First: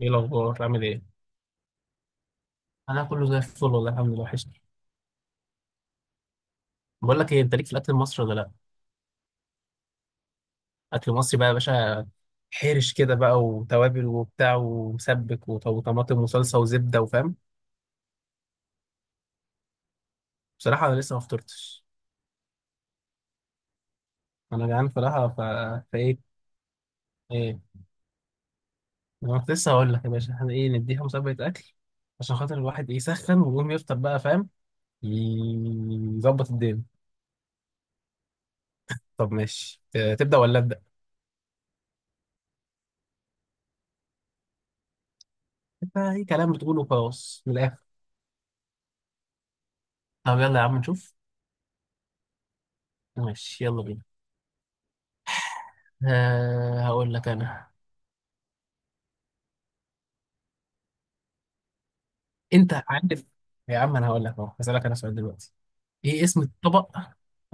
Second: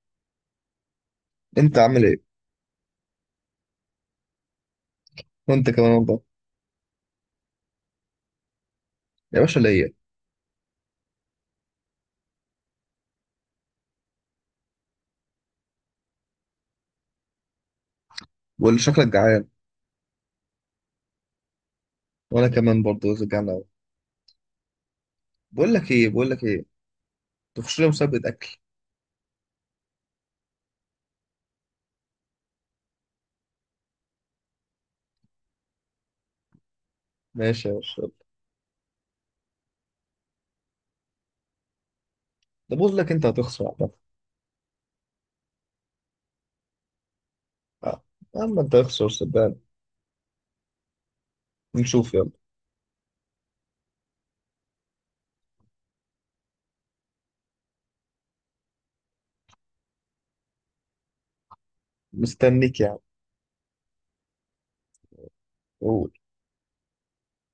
ايه الاخبار؟ عامل ايه؟ انت عامل ايه؟ انا كله زي الفل والله، الحمد لله، وحشني. وانت كمان والله. بقول لك ايه، انت ليك في الاكل المصري ولا لا؟ يا باشا ليا. اكل مصري بقى يا باشا، حرش كده بقى وتوابل وبتاع ومسبك وطماطم وصلصه وزبده وفاهم. واللي شكلك جعان. بصراحه انا لسه ما فطرتش. وانا كمان برضه جعان قوي. انا جعان بصراحه بقول لك ايه بقول فايه؟ لك ايه ايه؟ تخش لي مسابقه اكل. انا كنت لسه هقول لك يا باشا، احنا ايه نديها مسابقه اكل، عشان خاطر الواحد ايه يسخن ويقوم يفطر بقى فاهم. يظبط الدنيا. ماشي يا باشا يلا. طب ماشي، تبدا ولا ابدا؟ ده بقول لك انت هتخسر عامه. انت اي كلام بتقوله خلاص من الاخر. آه. يا عم انت هتخسر صدقني. طب يلا يا عم نشوف. نشوف يلا. ماشي يلا بينا. آه، هقول لك انا. مستنيك انت يا عم. عارف. يا عم انا هقول لك اهو، هسألك انا سؤال دلوقتي. قول. ايه اسم الطبق؟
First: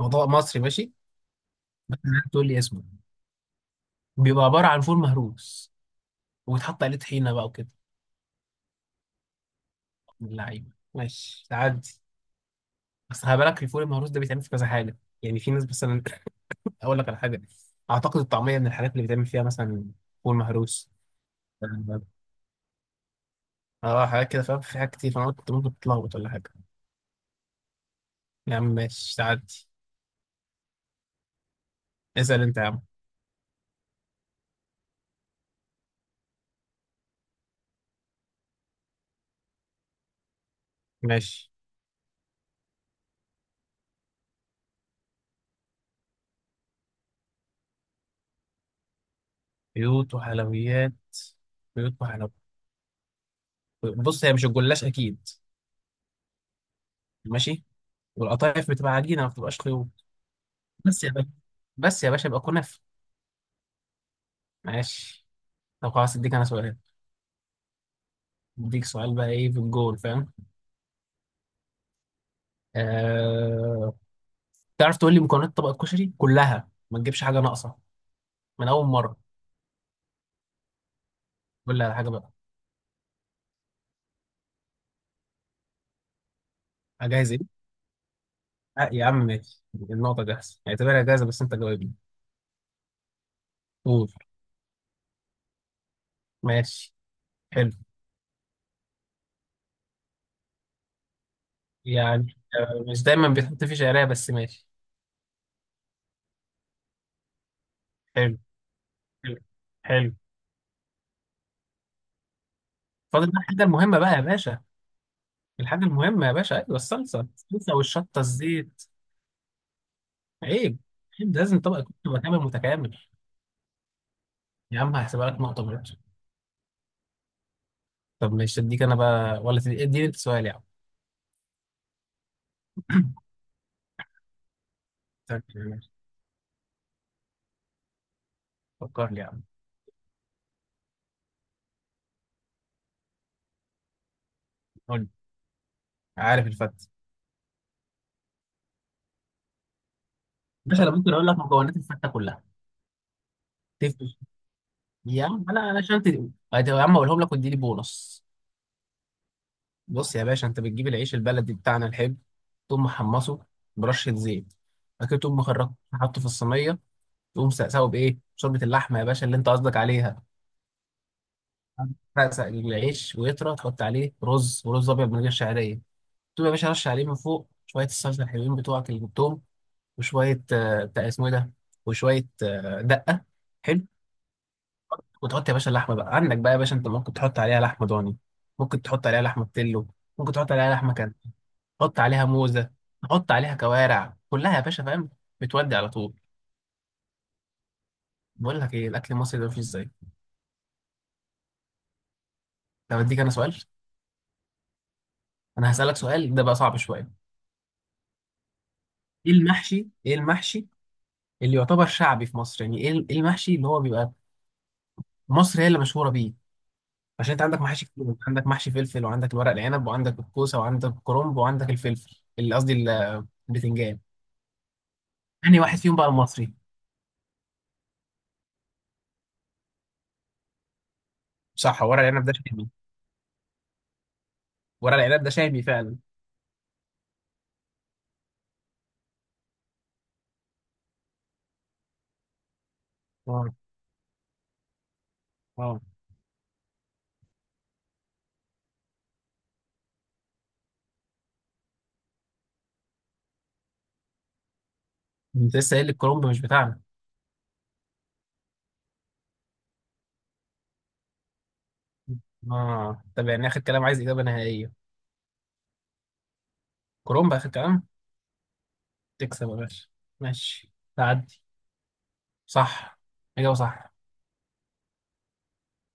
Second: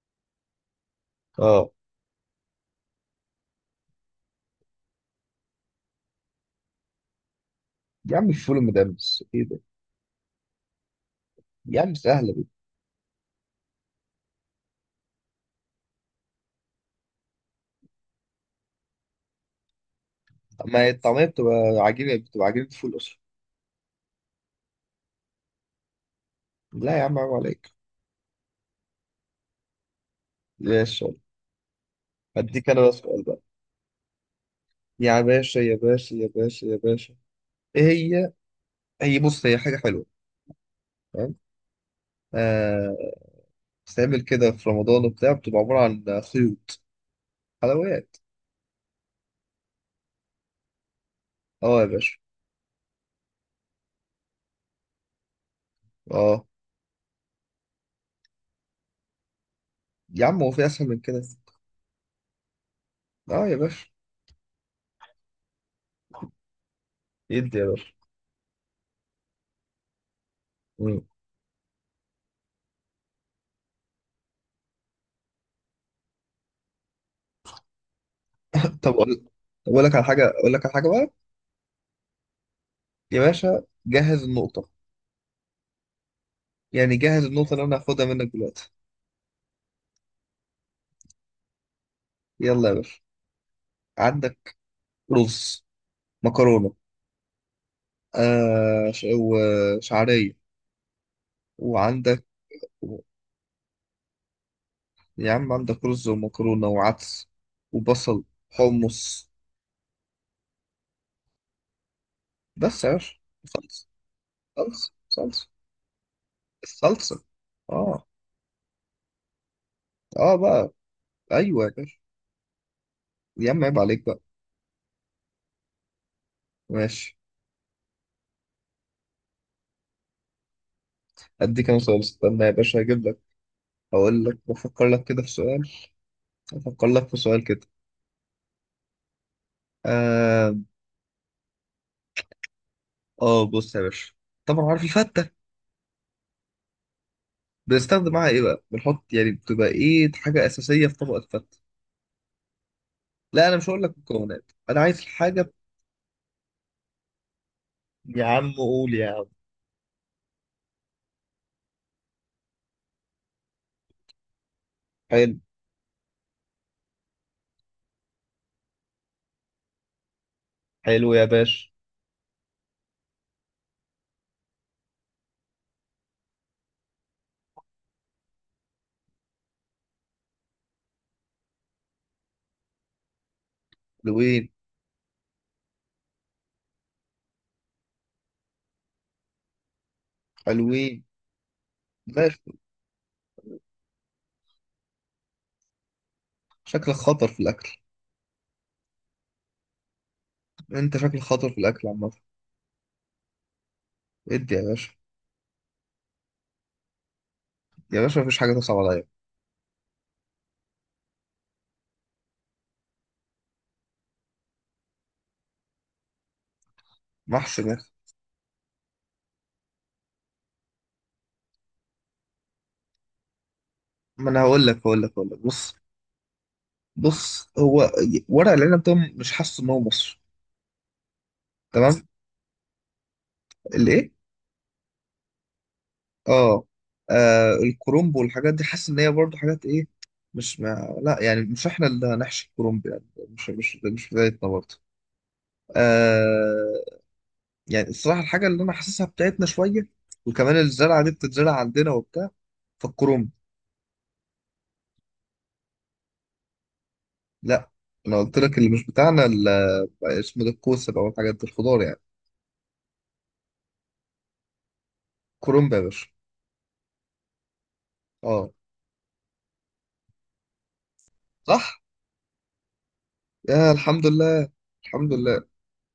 هو طبق مصري ماشي. اه، تقول لي اسمه. بيبقى عبارة عن فول مهروس، وبيتحط عليه طحينة بقى وكده. يا عم الفول المدمس ايه ده. من اللعيبة ماشي، يا عم تعدي. سهله دي. بس خلي بالك، الفول المهروس ده بيتعمل في كذا حاجة، يعني في ناس مثلا. اقول لك على حاجة، اعتقد الطعمية من الحاجات اللي بيتعمل فيها مثلا فول طب ما مهروس. هي الطعميه بتبقى اه. عجينه، بتبقى عجينه فول اصلا. آه، حاجات كده فاهم، في حاجات كتير، فانا قلت ممكن تتلخبط ولا حاجة. لا يا عم عيب عليك. يا عم ماشي، تعدي. ماشي يلا. اسأل انت يا هديك انا عم. بقى سؤال بقى. يا باشا يا باشا يا باشا يا باشا، ايه هي؟ هي بص، هي حاجه حلوه. ماشي. آه. بتتعمل كده في رمضان وبتاع، بتبقى عبارة عن خيوط. حلويات. بيوت وحلويات؟ اه يا بيوت باشا. وحلويات. بص هي مش الجلاش اكيد. اه ماشي. والقطايف بتبقى عجينه، ما بتبقاش خيوط. يا عم، هو في اسهل من بس يا كده؟ باشا، بس يا باشا، يبقى كنافه. اه يا باشا. ماشي. طب خلاص، اديك انا سؤال. يدي يا باشا. اديك سؤال بقى ايه في الجول فاهم. مم. آه... تعرف تقول لي مكونات طبق الكشري كلها ما تجيبش حاجه ناقصه من اول طب اقول. مره؟ طب أقول لك على حاجة اقول لك على حاجة بقى. قول لي على حاجه بقى. يا باشا جهز النقطة، يعني جهز جاهز ايه؟ النقطة اللي انا هاخدها منك دلوقتي. آه يا عم ماشي، النقطه جاهزه، اعتبرها جاهزه، بس انت جاوبني. يلا يا باشا. قول. عندك رز، مكرونة، ماشي. حلو. وشعرية، وعندك. يعني آه، مش دايما بيتحط فيه شعريه، بس ماشي. يا عم عندك رز ومكرونة وعدس وبصل، حلو. حمص. حلو. حلو. بس يا باشا، فاضل بقى الحاجة صلصة المهمة بقى يا باشا. صلصة الحاجة المهمة يا باشا، أيوة، الصلصة، الصلصة. الصلصة اه. والشطة الزيت. اه بقى. عيب. عيب، ده لازم ايوه يا طبق يكون باشا. تبقى كامل متكامل. يا عم عيب عليك بقى. يا عم هحسبها لك نقطة برضه. ماشي. طب ماشي، أديك أنا بقى ولا اديني أنت سؤال يا عم؟ اديك انا سؤال، استنى يا باشا هجيب لك. هقول لك بفكر لك كده في طب سؤال. ماشي. افكر لك في سؤال كده. فكر لي يا عم. آه، اه بص يا باشا، طبعا عارف قول لي. الفتة؟ عارف الفتة. بنستخدم معاها ايه بقى، بنحط يعني بتبقى ايه حاجة باشا اساسية أنا في ممكن طبق أقول لك الفتة؟ مكونات الفتة كلها. لا انا مش هقول لك تفرق. مكونات، انا عايز يا عم حاجة. أنا عشان تقول. يا عم أقولهم لك واديني يا بونص. عم قول يا عم. بص يا باشا، أنت بتجيب العيش البلدي بتاعنا الحلو، تقوم محمصه برشة زيت، بعد كده تقوم حلو. مخرجه حاطه في الصينية، تقوم ساقسه بايه شوربه اللحمه يا باشا اللي انت قصدك عليها. حلو يا باشا. تسقسق العيش ويطرى، تحط عليه رز، ورز ابيض من غير شعريه. تقوم يا باشا رش عليه من فوق شويه الصلصه الحلوين بتوعك اللي جبتهم، وشويه آه، بتاع اسمه ايه ده، وشويه آه، دقه. حلو. حلوين. وتحط يا باشا اللحمه بقى عندك بقى يا باشا، انت ممكن تحط عليها لحمه ضاني، ممكن تحط عليها لحمه بتلو، ممكن تحط عليها لحمه حلوين. كان، تحط عليها ماشي. موزه، تحط عليها كوارع كلها يا باشا فاهم، بتودي على طول. شكلك خطر في الاكل. بقول لك ايه، الاكل المصري ده مفيش زيه. انت شكلك خطر في الاكل عامة. طب اديك انا سؤال. ادي يا باشا. انا هسألك سؤال ده بقى صعب شويه. يا باشا مفيش حاجة تصعب عليا. ايه المحشي؟ ايه المحشي اللي يعتبر شعبي في مصر، يعني ايه إيه المحشي اللي هو بيبقى مصر هي اللي مشهوره بيه؟ عشان انت عندك محسن يا أخي. محاشي كتير، انت عندك محشي فلفل، وعندك الورق العنب، وعندك الكوسه، وعندك الكرنب، وعندك الفلفل اللي قصدي البتنجان. ما أنا هقول لك انهي بص. واحد فيهم بقى المصري؟ بص هو ورق العنب ده، مش حاسس إن هو مصر. صح، تمام. ورق العنب ده شامي. الإيه؟ ورق العنب ده شامي فعلا. آه. آه، الكرومب والحاجات دي حاسس إن هي برضه حاجات إيه، مش ما لا يعني مش إحنا اللي هنحشي الكرومب، يعني مش اه. مش مش بتاعتنا برضه. اه. آه. يعني الصراحة الحاجة اللي أنا حاسسها بتاعتنا شوية، وكمان الزرعة دي بتتزرع عندنا وبتاع، فالكرومب. انت لسه قايل لي الكرنب مش بتاعنا. لا. أنا قلت لك اللي مش بتاعنا اسمه ده الكوسة بقى والحاجات دي الخضار يعني. اه، طب يعني اخر كلام، عايز اجابه نهائيه. كولومب يا باشا. كرنب اخر كلام. اه. تكسب يا باشا. ماشي. تعدي. صح. صح. اجابه يا صح. الحمد لله. الحمد لله.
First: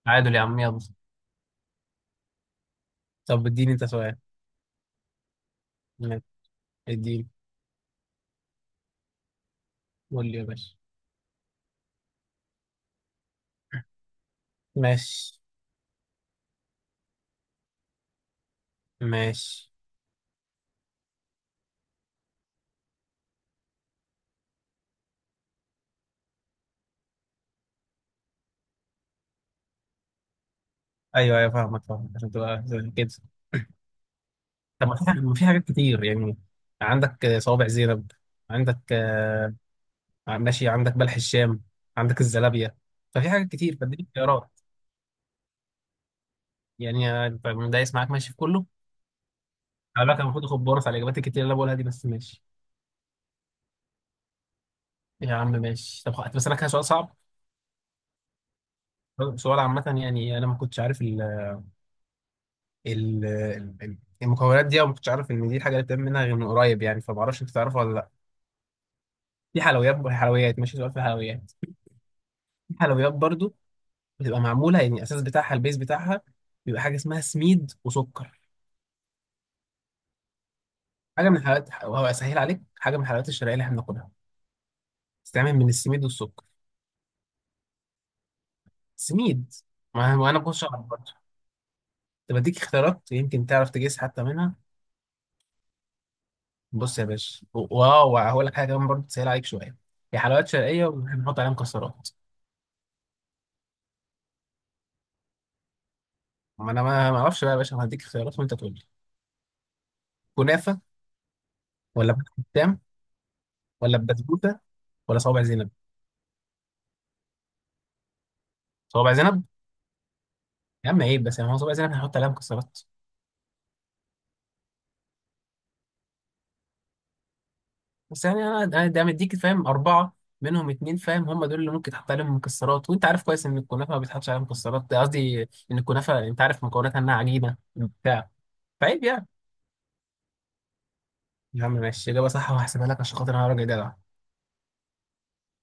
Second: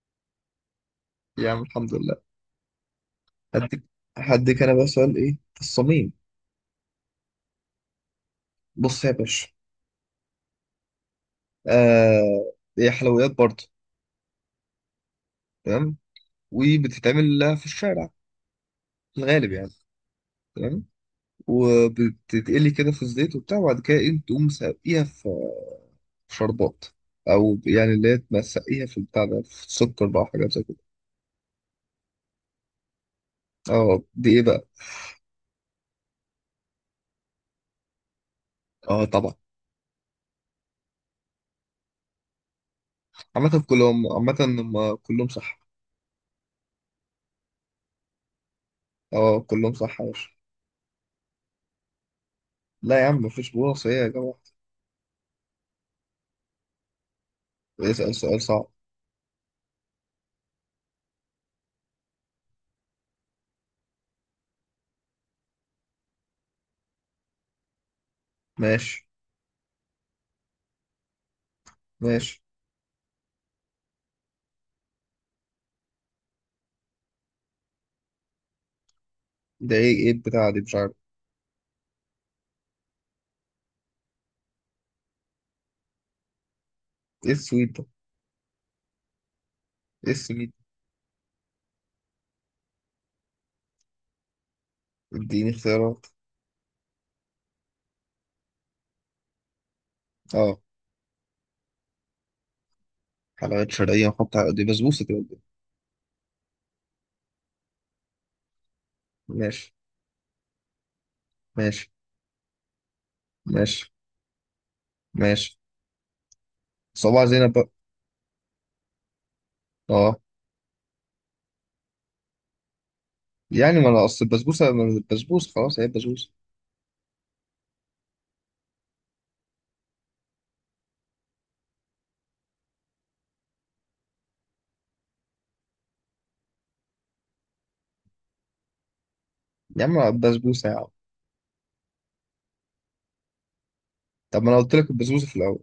تعادل يا عم، يلا. يا عم الحمد لله. طب اديني هديك، انت سؤال. هديك انا بقى سؤال ايه في الصميم. ماشي. اديني. بص يا باشا. قول لي يا باشا. آه، هي حلويات برضه. ماشي. تمام. وبتتعمل لها في الشارع، في الغالب يعني. ماشي. تمام. وبتتقلي كده في الزيت وبتاع، وبعد كده تقوم ساقيها في، في شربات. او يعني اللي هي تسقيها في البتاع ده، في السكر بقى وحاجات زي كده. ايوه ايوه، فاهمك فاهمك، عشان تبقى زي كده. اه دي ايه بقى؟ طب ما في ما في حاجات كتير يعني. عندك آه، صوابع زينب. عندك اه طبعا. آه، ماشي، عندك بلح الشام، عندك الزلابية، ففي حاجات عامة كتير، فاديني كلهم، عامة اختيارات. هم كلهم صح. يعني آه، أنت دايس معاك ماشي في كله. اه كلهم صح يا على فكره باشا. المفروض اخد بونص على الاجابات الكتير اللي انا بقولها دي، بس ماشي. لا يا عم مفيش بونص، ايه يا جماعة. يا عم ماشي، طب بس انا كده سؤال صعب. اسأل سؤال صعب. سؤال عامة يعني انا ما كنتش عارف. ال- المكونات دي أنا ما كنتش عارف إن دي الحاجة اللي بتتعمل منها غير من قريب يعني، فما أعرفش أنت تعرفها ولا لأ. ماشي. في حلويات وحلويات، ماشي سؤال في الحلويات. ماشي. في حلويات برضو، بتبقى معمولة يعني الأساس بتاعها، البيز بتاعها بيبقى حاجة اسمها سميد وسكر. ده ايه، ايه البتاعة دي، مش عارف. حاجة من الحلويات، وهو أسهل عليك حاجة من الحلويات الشرقية اللي إحنا بناكلها، بتتعمل من السميد والسكر. ايه السويت ده؟ سميد. ايه ما ما أنا ما السويت؟ كنتش أعرف برضه. طب أديك اختيارات يمكن تعرف تجيس حتى منها. اديني اختيارات. بص يا باشا، واو هقول لك حاجة كمان برضه تسهل عليك شوية، هي حلويات اه. شرقية وبنحط عليها مكسرات. حلويات شرقية نحط دي بسبوسة كده قدام. ما انا ما ما اعرفش بقى يا باشا، أنا هديك خيارات وانت تقول لي. ماشي. كنافه، ماشي. ولا بلح الشام، ماشي. ولا بسبوسه، ولا صوابع ماشي، زينب؟ صباع زينب بقى. صوابع زينب. اه. يا عم عيب. بس يعني هو صوابع زينب هنحط عليها مكسرات؟ يعني ما انا اصل البسبوسة ما أنا البسبوسة خلاص، هي البسبوسة. بس يعني انا ده مديك فاهم اربعه، منهم اتنين فاهم هم دول اللي ممكن تحط عليهم مكسرات، وانت عارف كويس ان الكنافه ما بيتحطش عليها مكسرات، ده قصدي ان الكنافه انت عارف مكوناتها انها عجينه بتاع، فعيب يعني. يا عم البسبوسة يا عم. يا عم ماشي، اجابه صح وهحسبها لك عشان خاطر انا راجل جدع. طب ما انا قلت لك البسبوسة في الاول.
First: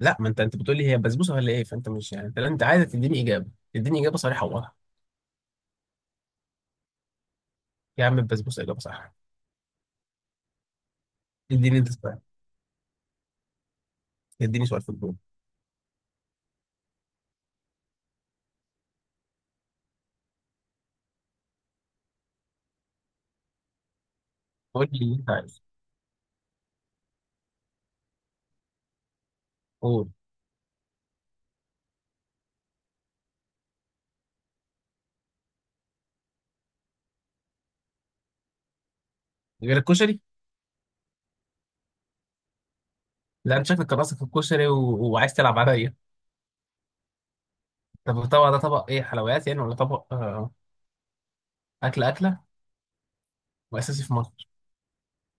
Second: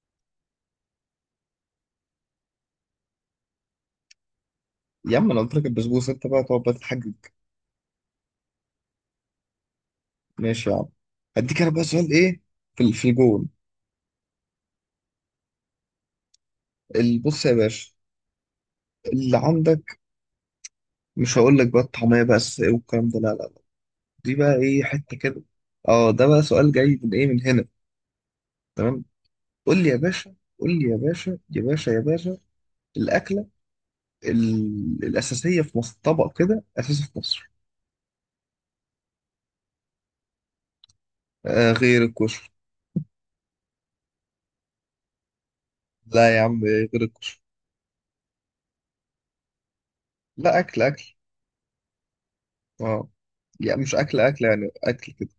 لا، ما انت بتقول لي هي بسبوسه ولا ايه؟ فانت مش يعني، انت عايز تديني اجابه صريحه وواضحه. يا عم انا قلت لك البسبوسة، انت بقى تقعد بقى تتحجج. يا عم البسبوسه اجابه صح. ماشي يا عم. هديك انا اديني بقى انت سؤال سؤال. ايه في الجون. اديني سؤال في الجون. بص يا باشا، اللي عندك، مش هقول لك بقى الطعمية بقى الساقية والكلام ده، لا لا لا، دي بقى ايه قول لي اللي حتة انت كده. عايزه. اه ده بقى سؤال جاي من ايه، من هنا. تمام. قول لي يا قول. باشا، قول لي يا باشا يا باشا يا باشا. الأكلة الأساسية في مصر، طبق كده أساسي في مصر. غير الكشري. آه غير الكشري. لا انت شكلك راسك في الكشري وعايز تلعب عليا. لا يا عم، إيه غير الكشري. طب الطبق ده طبق ايه، حلويات يعني ولا طبق لا، أكل أكل. اكل، اكله اه يعني مش واساسي في أكل أكل مصر؟ يعني، أكل كده.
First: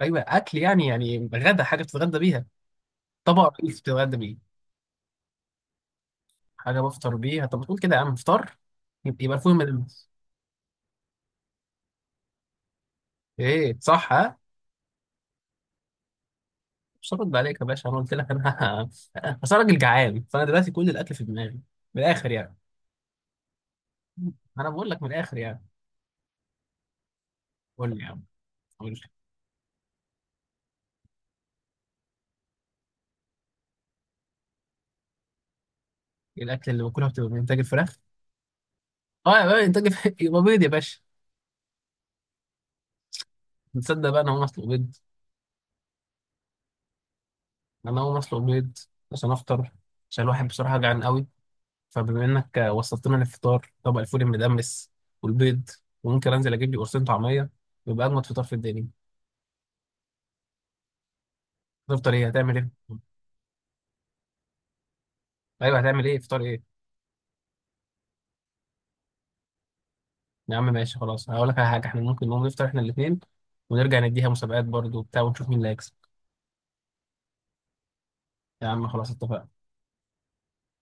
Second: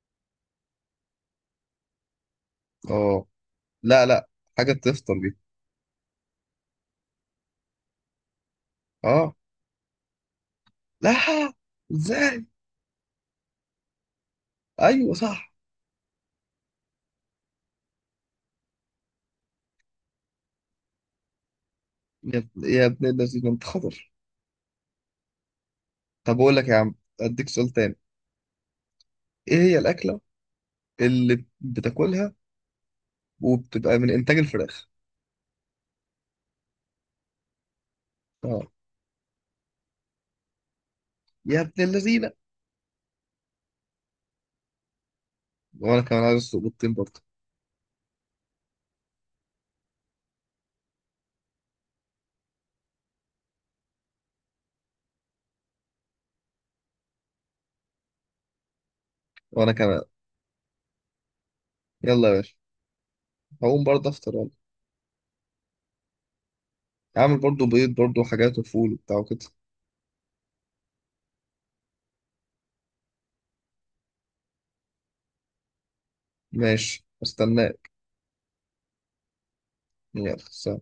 ايوه اكل يعني، غدا، حاجه بتتغدى بيها، اه. طبق رئيسي لا بتتغدى لا، بيه. حاجة تفطر بيها. حاجه بفطر بيها، طب بتقول كده يا عم؟ فطار. يبقى اه. يبقى فول مدلس. لا. ازاي؟ ايه صح ها؟ ايوه صح. مش هرد عليك يا باشا، انا قلت لك انا. بس انا راجل جعان، فانا دلوقتي كل الاكل في دماغي، من الاخر يا يعني. ابن الذين انت خضر. انا بقول لك من الاخر يعني. طب أقول لك يا عم، أديك سؤال قول تاني. لي يا عم. قول. إيه هي الأكلة اللي بتاكلها وبتبقى من إنتاج الفراخ؟ الاكل اللي باكلها بتبقى من انتاج الفراخ. أه. اه يا باشا، انتاج الفراخ، يبقى بيض يا باشا. يا ابن اللذينة. تصدق بقى انا هقوم اطلب بيض. وأنا كمان عايز أسلق بيضتين برضه. انا هقوم اطلب بيض عشان افطر، عشان الواحد بصراحه جعان قوي. فبما انك وصلتنا للفطار، طبق الفول المدمس والبيض، وممكن انزل اجيب لي قرصين طعميه، يبقى اجمد فطار في الدنيا. وأنا كمان. تفطر يلا ايه، يا باشا، هتعمل ايه؟ هقوم برضه أفطر يلا. ايوه هتعمل ايه، فطار ايه؟ عامل برضه بيض برضه وحاجات وفول وبتاع وكده. يا عم ماشي خلاص، هقول لك على حاجه، احنا ممكن نقوم نفطر احنا الاثنين، ونرجع نديها مسابقات برضو وبتاع، ونشوف مين اللي هيكسب. ماشي استناك. يا عم خلاص اتفقنا. يلا سلام.